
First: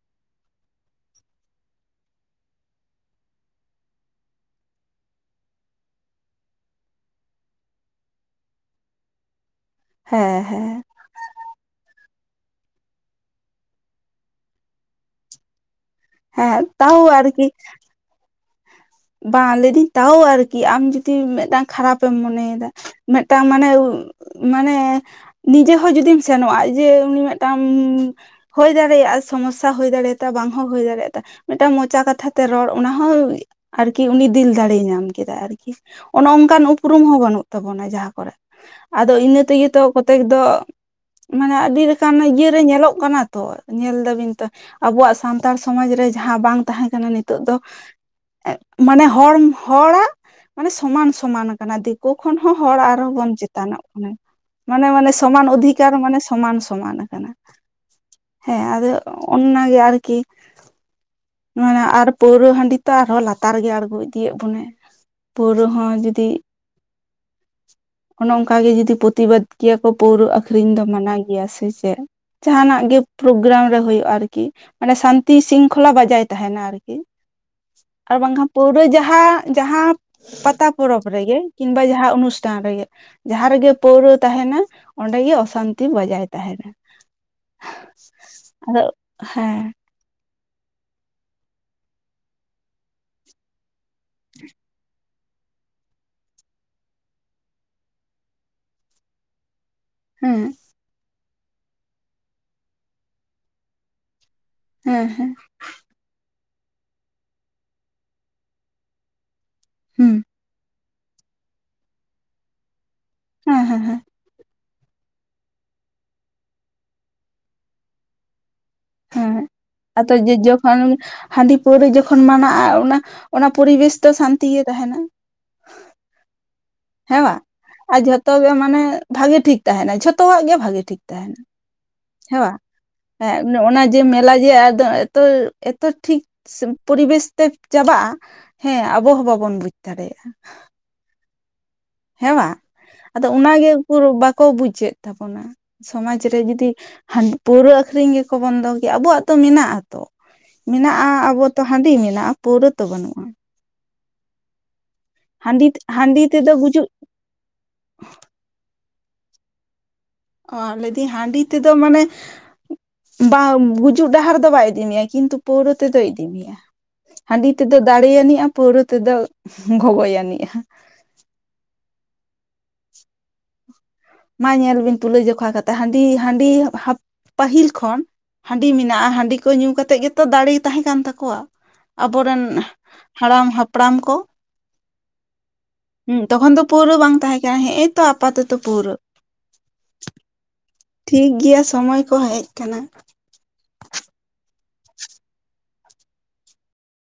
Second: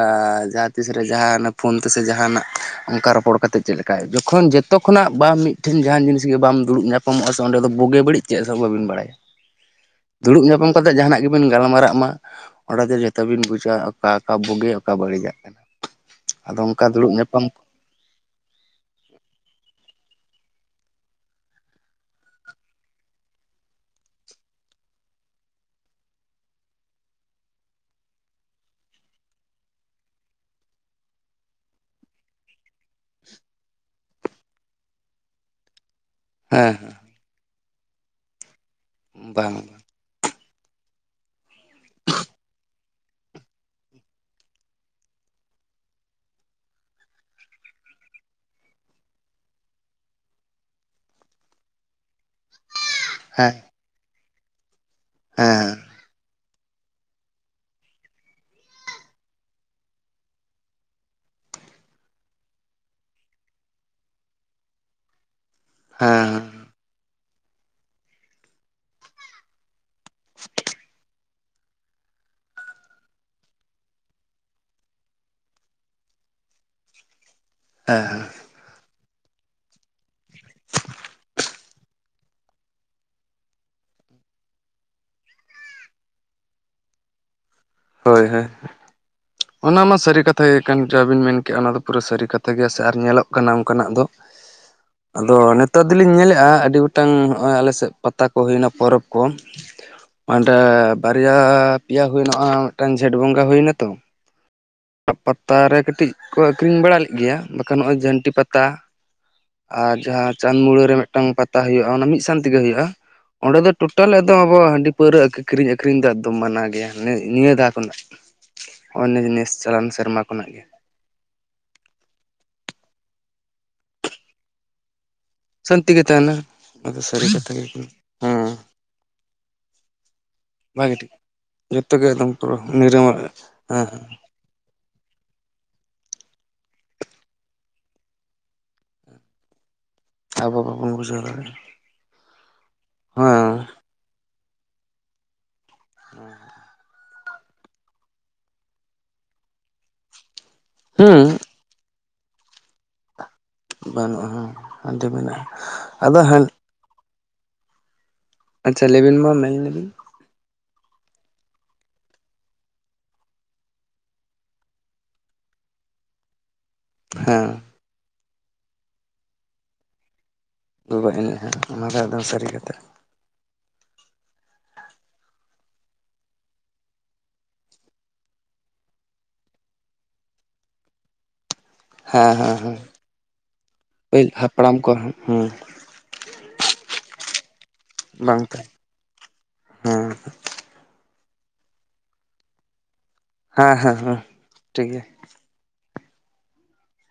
ᱡᱟᱦᱟᱸᱼᱼ ᱛᱤᱥ ᱨᱮ ᱡᱟᱦᱟᱸᱱᱟᱜ ᱯᱷᱳᱱ ᱛᱮᱥᱮ ᱡᱟᱦᱟᱸᱱᱟᱜ ᱚᱱᱠᱟ ᱨᱚᱯᱚᱲ ᱠᱟᱛᱮᱜ ᱪᱮᱫ ᱞᱮᱠᱟᱭ ᱡᱚᱠᱷᱚᱱ ᱡᱚᱛᱚ ᱠᱷᱚᱱᱟᱜ ᱵᱟᱢ ᱢᱤᱫ ᱢᱤᱫᱴᱮᱱ ᱡᱟᱦᱟᱱ ᱡᱤᱱᱤᱥ ᱜᱮ ᱵᱟᱢ ᱫᱩᱲᱩᱵ ᱧᱟᱯᱟᱢᱚᱜᱼᱟ ᱚᱸᱰᱮ ᱫᱚ ᱵᱩᱜᱮ ᱵᱟᱹᱲᱤᱡ ᱪᱮᱫ ᱦᱚᱸ ᱵᱟᱹᱵᱤᱱ ᱵᱟᱲᱟᱭᱟ᱾ [unintelligible] ᱫᱩᱲᱩᱵ ᱦᱮᱸ ᱧᱟᱯᱟᱢ ᱦᱮᱸ ᱠᱟᱛᱮ ᱡᱟᱦᱟᱱᱟᱜ ᱜᱮᱼᱼ ᱵᱤᱱ ᱜᱟᱞᱢᱟᱨᱟᱜ ᱢᱟ ᱚᱸᱰᱮ ᱫᱚ ᱡᱚᱛᱚ ᱵᱤᱱ ᱵᱩᱡᱟ ᱚᱠᱟ ᱚᱠᱟ ᱵᱩᱜᱤ ᱚᱠᱟ ᱵᱟᱹᱲᱤᱡᱟᱜ ᱠᱟᱱᱟ᱾ ᱟᱫᱚ ᱦᱮᱸ ᱚᱱᱠᱟ ᱛᱟᱣ ᱫᱩᱲᱩᱵ ᱟᱨᱠᱤ ᱧᱟᱯᱟᱢ ᱵᱟᱝ ᱞᱟᱹᱭᱤᱫᱟᱹᱧ ᱛᱟᱣᱚ ᱟᱨᱠᱤ ᱟᱢ ᱡᱩᱫᱤ ᱢᱤᱫᱴᱟᱝ ᱠᱷᱟᱨᱟᱯᱮᱢ ᱢᱚᱱᱮᱭᱮᱫᱟ ᱢᱮᱫᱴᱟᱝ ᱢᱟᱱᱮ, ᱩ ᱢᱟᱱᱮ ᱱᱤᱡᱮ ᱦᱚᱸ ᱡᱩᱫᱤᱢ ᱥᱮᱱᱚᱜᱼᱟ ᱡᱮ ᱩᱱᱤ ᱢᱤᱫᱴᱟᱝᱻ ᱦᱳᱭ ᱫᱟᱲᱮᱭᱟᱜᱼᱟ ᱥᱚᱢᱚᱥᱥᱟ ᱦᱳᱭ ᱫᱟᱲᱮᱭᱟᱛᱟ ᱵᱟᱝ ᱦᱚᱸ ᱦᱳᱭ ᱫᱟᱲᱮᱭᱟᱛᱟ᱾ ᱢᱤᱫᱴᱟᱝ ᱢᱚᱪᱟ ᱠᱟᱛᱷᱟ ᱛᱮ ᱨᱚᱲ ᱚᱱᱟ ᱦᱚᱸ ᱟᱨᱠᱤ ᱩᱱᱤ ᱫᱤᱞ ᱫᱟᱲᱮᱭ ᱧᱟᱢ ᱠᱮᱫᱟ ᱟᱨᱠᱤ, ᱚᱱᱚ ᱚᱱᱠᱟᱱ ᱦᱮᱸ ᱩᱯᱨᱩᱢ ᱦᱚᱸ ᱵᱟᱹᱱᱩᱜ᱾ ᱛᱟᱵᱚᱱᱟ ᱡᱟᱦᱟᱸ ᱠᱚᱨᱮᱜ, ᱟᱫᱚ ᱤᱱᱟᱹ ᱵᱟᱝ ᱛᱮᱜᱮ ᱛᱚ ᱠᱚᱛᱮᱠ ᱫᱚ ᱢᱟᱱᱮ ᱟᱹᱰᱤ ᱞᱮᱠᱟᱱ ᱤᱭᱟᱹ ᱨᱮ ᱧᱮᱞᱚᱜ ᱠᱟᱱᱟ ᱛᱚ ᱧᱮᱞ ᱫᱟᱵᱤᱱ ᱛᱚ ᱟᱵᱚᱣᱟᱜ ᱥᱟᱱᱛᱟᱲ ᱥᱚᱢᱟᱡᱽ ᱨᱮ ᱡᱟᱦᱟᱸ ᱵᱟᱝ ᱛᱟᱦᱮᱸ ᱠᱟᱱᱟ ᱱᱤᱛᱚᱜ ᱫᱚ ᱮᱸᱜ ᱢᱟᱱᱮ ᱦᱚᱲᱚᱢ ᱦᱚᱲᱟᱜ ᱢᱟᱱᱮ ᱥᱚᱢᱟᱱ ᱥᱚᱢᱟᱱ ᱠᱟᱱᱟ ᱫᱤ ᱟᱠᱚ ᱠᱷᱚᱱ ᱦᱚᱸ ᱦᱚᱲ ᱟᱨᱦᱚᱸ ᱵᱚᱱ ᱦᱮᱸ ᱪᱮᱛᱟᱱᱚᱜ ᱠᱟᱱᱟ᱾ ᱢᱟᱱᱮ ᱢᱟᱱᱮ ᱥᱚᱢᱟᱱ ᱦᱮᱸ ᱚᱫᱷᱤᱠᱟᱨ ᱢᱟᱱᱮ ᱥᱚᱢᱟᱱ ᱥᱚᱢᱟᱱ ᱠᱟᱱᱟ᱾ ᱦᱮᱸ ᱟᱫᱚ ᱚᱱᱱᱟ ᱜᱮ ᱟᱨᱠᱤ᱾ ᱢᱟᱱᱮ ᱟᱨ ᱯᱟᱹᱣᱨᱟᱹ ᱦᱟᱺᱰᱤ ᱛᱚ ᱟᱨᱦᱚᱸ ᱞᱟᱛᱟᱨ ᱜᱮ ᱟᱬᱜᱚ ᱤᱫᱤᱭᱮᱜ ᱵᱚᱱᱟᱭ, ᱯᱟᱹᱣᱨᱟᱹ ᱦᱚᱸ ᱡᱩᱫᱤ ᱦᱮᱸ ᱚᱱᱚ ᱚᱝᱠᱟ ᱜᱮ ᱡᱩᱫᱤ ᱯᱚᱛᱤᱵᱟᱫ ᱠᱮᱭᱟ ᱠᱚ ᱯᱟᱹᱣᱨᱟᱹ ᱟᱹᱠᱷᱨᱤᱧ ᱫᱚ ᱢᱟᱱᱟ ᱤᱭᱟᱹ ᱥᱮ ᱪᱮᱫ ᱡᱟᱦᱟᱸᱱᱟᱜ ᱜᱮ ᱯᱨᱳᱜᱨᱟᱢ ᱨᱮ ᱦᱳᱭᱳᱜᱼᱟ ᱟᱨᱠᱤ, ᱢᱟᱱᱮ ᱥᱟᱱᱛᱤ ᱥᱤᱝᱠᱷᱚᱞᱟ ᱵᱚᱡᱟᱭ ᱛᱟᱦᱮᱸᱱᱟ ᱟᱨᱠᱤ᱾ ᱦᱮᱸ ᱟᱨ ᱦᱮᱸ ᱵᱟᱝᱠᱷᱟᱱ ᱯᱟᱹᱣᱨᱟᱹ ᱡᱟᱦᱟᱸ ᱡᱟᱦᱟᱸ ᱯᱟᱛᱟ ᱯᱚᱨᱚᱵᱽ ᱨᱮᱜᱮ ᱠᱤᱝᱵᱟ ᱡᱟᱦᱟᱸ ᱚᱱᱩᱥᱴᱷᱟᱱ ᱨᱮᱜᱮᱼᱼ ᱡᱟᱦᱟᱸ ᱨᱮᱜᱮ ᱯᱟᱹᱣᱨᱟᱹ ᱛᱟᱦᱮᱸᱱ-ᱟ ᱚᱸᱰᱮ ᱜᱮ ᱚᱥᱟᱱᱛᱤ ᱵᱟᱡᱟᱭ ᱛᱟᱦᱮᱸᱱᱟ᱾ ᱦᱳᱭ ᱦᱳᱭ ᱟᱫᱚ ᱦᱮᱸ᱾ ᱚᱱᱟ ᱢᱟ ᱥᱟᱹᱨᱤ ᱠᱟᱛᱷᱟ ᱜᱮ ᱠᱟᱱ ᱡᱟ ᱵᱤᱱ ᱢᱮᱱᱠᱮᱜ-ᱟ ᱚᱱᱟ ᱫᱚ ᱯᱩᱨᱟᱹ ᱥᱟᱹᱨᱤ ᱠᱟᱛᱷᱟ ᱜᱮᱭᱟ ᱥᱮ ᱟᱨ ᱧᱮᱞᱚᱜ ᱠᱟᱱᱟ ᱚᱝᱠᱟᱱᱟᱜ ᱫᱚ ᱾ [inaudible] ᱟᱫᱚ ᱱᱮᱛᱟᱨ ᱫᱚᱞᱤᱧ ᱧᱮᱞᱮᱜᱼᱟ ᱟᱹᱰᱤ ᱜᱚᱴᱟᱝ ᱱᱚᱜᱼᱚᱭ ᱟᱞᱮᱥᱮᱜ ᱯᱟᱛᱟ ᱠᱚ ᱦᱩᱭᱮᱱᱟ ᱯᱚᱨᱚᱵᱽ ᱠᱚ ᱾ [inaudible] ᱦᱟᱱᱰᱮ ᱵᱟᱨᱭᱟ ᱯᱮᱭᱟ ᱦᱩᱭᱮᱱᱼᱟ ᱢᱤᱫᱴᱟᱝ ᱡᱷᱮᱸᱴ ᱵᱚᱸᱜᱟ ᱦᱩᱭᱱᱟ ᱛᱚ᱾ ᱦᱮᱸ ᱦᱮᱸ ᱯᱟᱛᱟᱨᱮ ᱠᱟᱹᱴᱤᱡ ᱠᱚ ᱟᱹᱠᱷᱨᱤᱧ ᱵᱟᱲᱟ ᱞᱮᱫ ᱜᱮᱭᱟ ᱵᱟᱠᱷᱟᱱ ᱱᱚᱜᱼᱚᱭ ᱡᱷᱟᱹᱱᱴᱤ ᱯᱟᱛᱟ ᱟᱨ ᱦᱩᱸ ᱡᱟᱦᱟᱸ ᱪᱟᱸᱫᱽ ᱢᱩᱲᱟᱹ ᱨᱮ ᱢᱤᱫᱴᱟᱝ ᱯᱟᱛᱟ ᱦᱳᱭᱳᱜᱼᱟ ᱚᱱᱟ ᱢᱤᱫ ᱥᱟᱱ ᱛᱮᱜᱮᱦᱳᱭᱳᱜᱼᱟ ᱚᱸᱰᱮ ᱦᱮᱸ ᱫᱚ ᱦᱮᱸ ᱦᱮᱸ ᱴᱳᱴᱟᱞ ᱮᱠᱫᱚᱢ ᱟᱵᱚ ᱦᱟᱺᱰᱤ ᱯᱟᱹᱣᱨᱟᱹ ᱠᱤᱨᱤᱧ ᱟᱹᱠᱷᱨᱤᱧ ᱫᱚ ᱮᱠᱫᱚᱢ ᱢᱟᱱᱟ ᱜᱮᱭᱟ ᱱᱤᱭᱟᱹ ᱫᱷᱟᱣ ᱠᱷᱚᱱᱟᱜ᱾ ᱚᱱᱱᱮ ᱦᱮᱸ ᱡᱤᱱᱤᱥ ᱟᱫᱚ ᱡᱮ ᱡᱚᱠᱷᱚᱱ, ᱦᱟᱺᱰᱤ ᱯᱟᱹᱣᱨᱟᱹ ᱡᱚᱠᱷᱚᱱ ᱢᱟᱱᱟᱜᱼᱟ ᱚᱱᱟ ᱚᱱᱟ ᱯᱚᱨᱤᱵᱮᱥ ᱫᱚ ᱥᱟᱱᱛᱤ ᱜᱮ ᱛᱟᱦᱮᱱᱟ ᱥᱟᱱᱛᱤ ᱜᱮ ᱛᱟᱦᱮᱱᱟ ᱾ ᱦᱮᱸ ᱵᱟ ᱟᱨ ᱡᱷᱚᱛᱚ ᱜᱮ ᱢᱟᱱᱮ ᱵᱷᱟᱜᱮ ᱴᱷᱤᱠ ᱛᱟᱦᱮᱱᱟ ᱡᱷᱚᱛᱚᱣᱟᱜ ᱜᱮ ᱵᱷᱟᱜᱤ ᱴᱷᱤᱠ ᱛᱟᱦᱮᱱᱟ ᱡᱚᱛᱚ ᱜᱮ [unintelligible] ᱮᱠᱫᱚᱢ ᱯᱩᱨᱟᱹ ᱱᱤᱨᱟᱹᱢᱟ ᱦᱮ ᱚᱱᱟ ᱡᱮ ᱦᱮᱸ ᱢᱮᱞᱟ ᱡᱮ ᱟᱫᱚ ᱮᱛᱚ ᱮᱛᱚ ᱴᱷᱤᱠ ᱯᱚᱨᱤᱵᱮᱥ ᱛᱮ ᱪᱟᱵᱟᱜᱼᱟ ᱦᱮᱸ ᱟᱵᱚ ᱦᱚᱸ ᱵᱟᱵᱚᱱ ᱵᱩᱡᱽ ᱫᱟᱲᱮᱭᱟᱜᱼᱟ ᱟᱵᱚ ᱵᱟᱵᱚᱱ ᱵᱩᱡᱷᱟᱹᱣ ᱫᱟᱲᱮᱭᱟᱜᱼᱟ ᱦᱮᱸᱣᱟ ᱟᱫᱚ ᱚᱱᱟᱜᱮ ᱩᱠᱩᱨ ᱵᱟᱠᱚ ᱵᱩᱡᱮᱫ ᱛᱟᱵᱚᱱᱟ ᱥᱚᱢᱟᱡ ᱨᱮ ᱡᱩᱫᱤ ᱦᱟᱺᱰᱤ ᱯᱟᱹᱣᱨᱟᱹ ᱟᱹᱠᱷᱨᱤᱧ ᱜᱮᱠᱚ ᱵᱚᱱᱫᱚ ᱠᱮᱜᱟ ᱟᱵᱚᱣᱟᱜ ᱛᱚ ᱢᱮᱱᱟᱜ ᱟᱛᱚ ᱦᱩᱸ᱾ ᱟᱵᱚ ᱛᱚ ᱦᱟᱺᱰᱤ ᱢᱮᱱᱟᱜᱼᱟ ᱯᱟᱹᱣᱨᱟᱹ ᱛᱚ ᱵᱟᱹᱱᱩᱜᱼᱟ ᱵᱟᱹᱱᱩᱜᱼᱟ ᱦᱮᱸ ᱦᱟᱺᱰᱮ ᱢᱮᱱᱟᱜᱼᱟ ᱦᱟᱺᱰᱤ ᱟᱫᱚ ᱦᱟᱺᱰᱤ ᱦᱟ ᱛᱮᱫᱚ ᱜᱩᱡᱩᱜ ᱟᱪᱪᱷᱟ ᱞᱮᱵᱤᱱ ᱢᱟ ᱢᱮᱱ ᱞᱮᱵᱤᱱ ᱚ ᱞᱟᱹᱭᱫᱤᱧ ᱦᱟᱺᱰᱤ ᱛᱮᱫᱚ ᱢᱟᱱᱮ, ᱵᱟᱢ ᱜᱩᱡᱩᱜ ᱰᱟᱦᱟᱨ ᱫᱚ ᱵᱟᱭ ᱤᱫᱤ ᱢᱮᱭᱟ ᱠᱤᱱᱛᱩ ᱯᱟᱹᱣᱨᱟᱹ ᱛᱮᱫᱚᱭ ᱤᱫᱤ ᱢᱮᱭᱟ ᱾ ᱦᱟᱺᱰᱤ ᱦᱮᱸ ᱛᱮᱫᱚ ᱫᱟᱲᱮ ᱟᱹᱱᱤᱜᱼᱟ ᱯᱟᱹᱣᱨᱟᱹ ᱛᱮᱫᱚ ᱜᱚᱜᱚᱡ ᱟᱹᱱᱤᱡᱼᱟ᱾ ᱜᱚᱜᱚᱡ ᱟᱱᱤᱡᱟ ᱚᱱᱟ ᱫᱚ ᱮᱠᱫᱚᱢ ᱥᱟᱹᱨᱤ ᱠᱟᱛᱷᱟ᱾ ᱢᱟ ᱧᱮᱞ ᱵᱤᱱ ᱛᱩᱞᱟᱹᱡᱚᱠᱷᱟ ᱠᱟᱛᱮᱫ ᱦᱟᱺᱰᱤ ᱦᱟᱺᱰᱤ ᱯᱟᱹᱦᱤᱞ ᱠᱷᱚᱱ ᱦᱟᱺᱰᱤ ᱢᱮᱱᱟᱜᱼᱟ ᱦᱟᱺᱰᱤ ᱠᱚ ᱧᱩ ᱠᱟᱛᱮᱫ ᱜᱮᱛᱚ ᱫᱟᱲᱮ ᱛᱟᱦᱮᱸ ᱠᱟᱱ ᱛᱟᱠᱚᱣᱟ᱾ ᱦᱮᱸ ᱟᱵᱚᱨᱮᱱ ᱦᱮᱸ ᱦᱮᱸ ᱦᱟᱲᱟᱢ ᱦᱟᱯᱲᱟᱢ ᱠᱚ ᱯᱟᱹᱦᱤᱞ ᱦᱟᱯᱲᱟᱢ ᱠᱚ ᱦᱮᱸ ᱦᱩᱸ ᱛᱚᱠᱷᱚᱱ ᱫᱚ ᱯᱩᱣᱨᱟᱹ ᱵᱟᱝ ᱛᱟᱦᱮᱸ ᱠᱟᱱᱟ ᱦᱮᱜ ᱮᱛᱚ ᱵᱟᱝ ᱟᱯᱟᱛᱚᱛᱚ ᱛᱟᱦᱮᱸ ᱯᱩᱣᱨᱟ. ᱦᱮᱸ ᱾ ᱴᱷᱤᱠᱜᱮᱭᱟ ᱥᱚᱢᱚᱭ ᱠᱚ ᱦᱮᱡ ᱠᱟᱱᱟ ᱾ ᱦᱮᱸ ᱦᱮᱸ ᱦᱮᱸ ᱴᱷᱤᱠ ᱜᱮᱭᱟ ᱾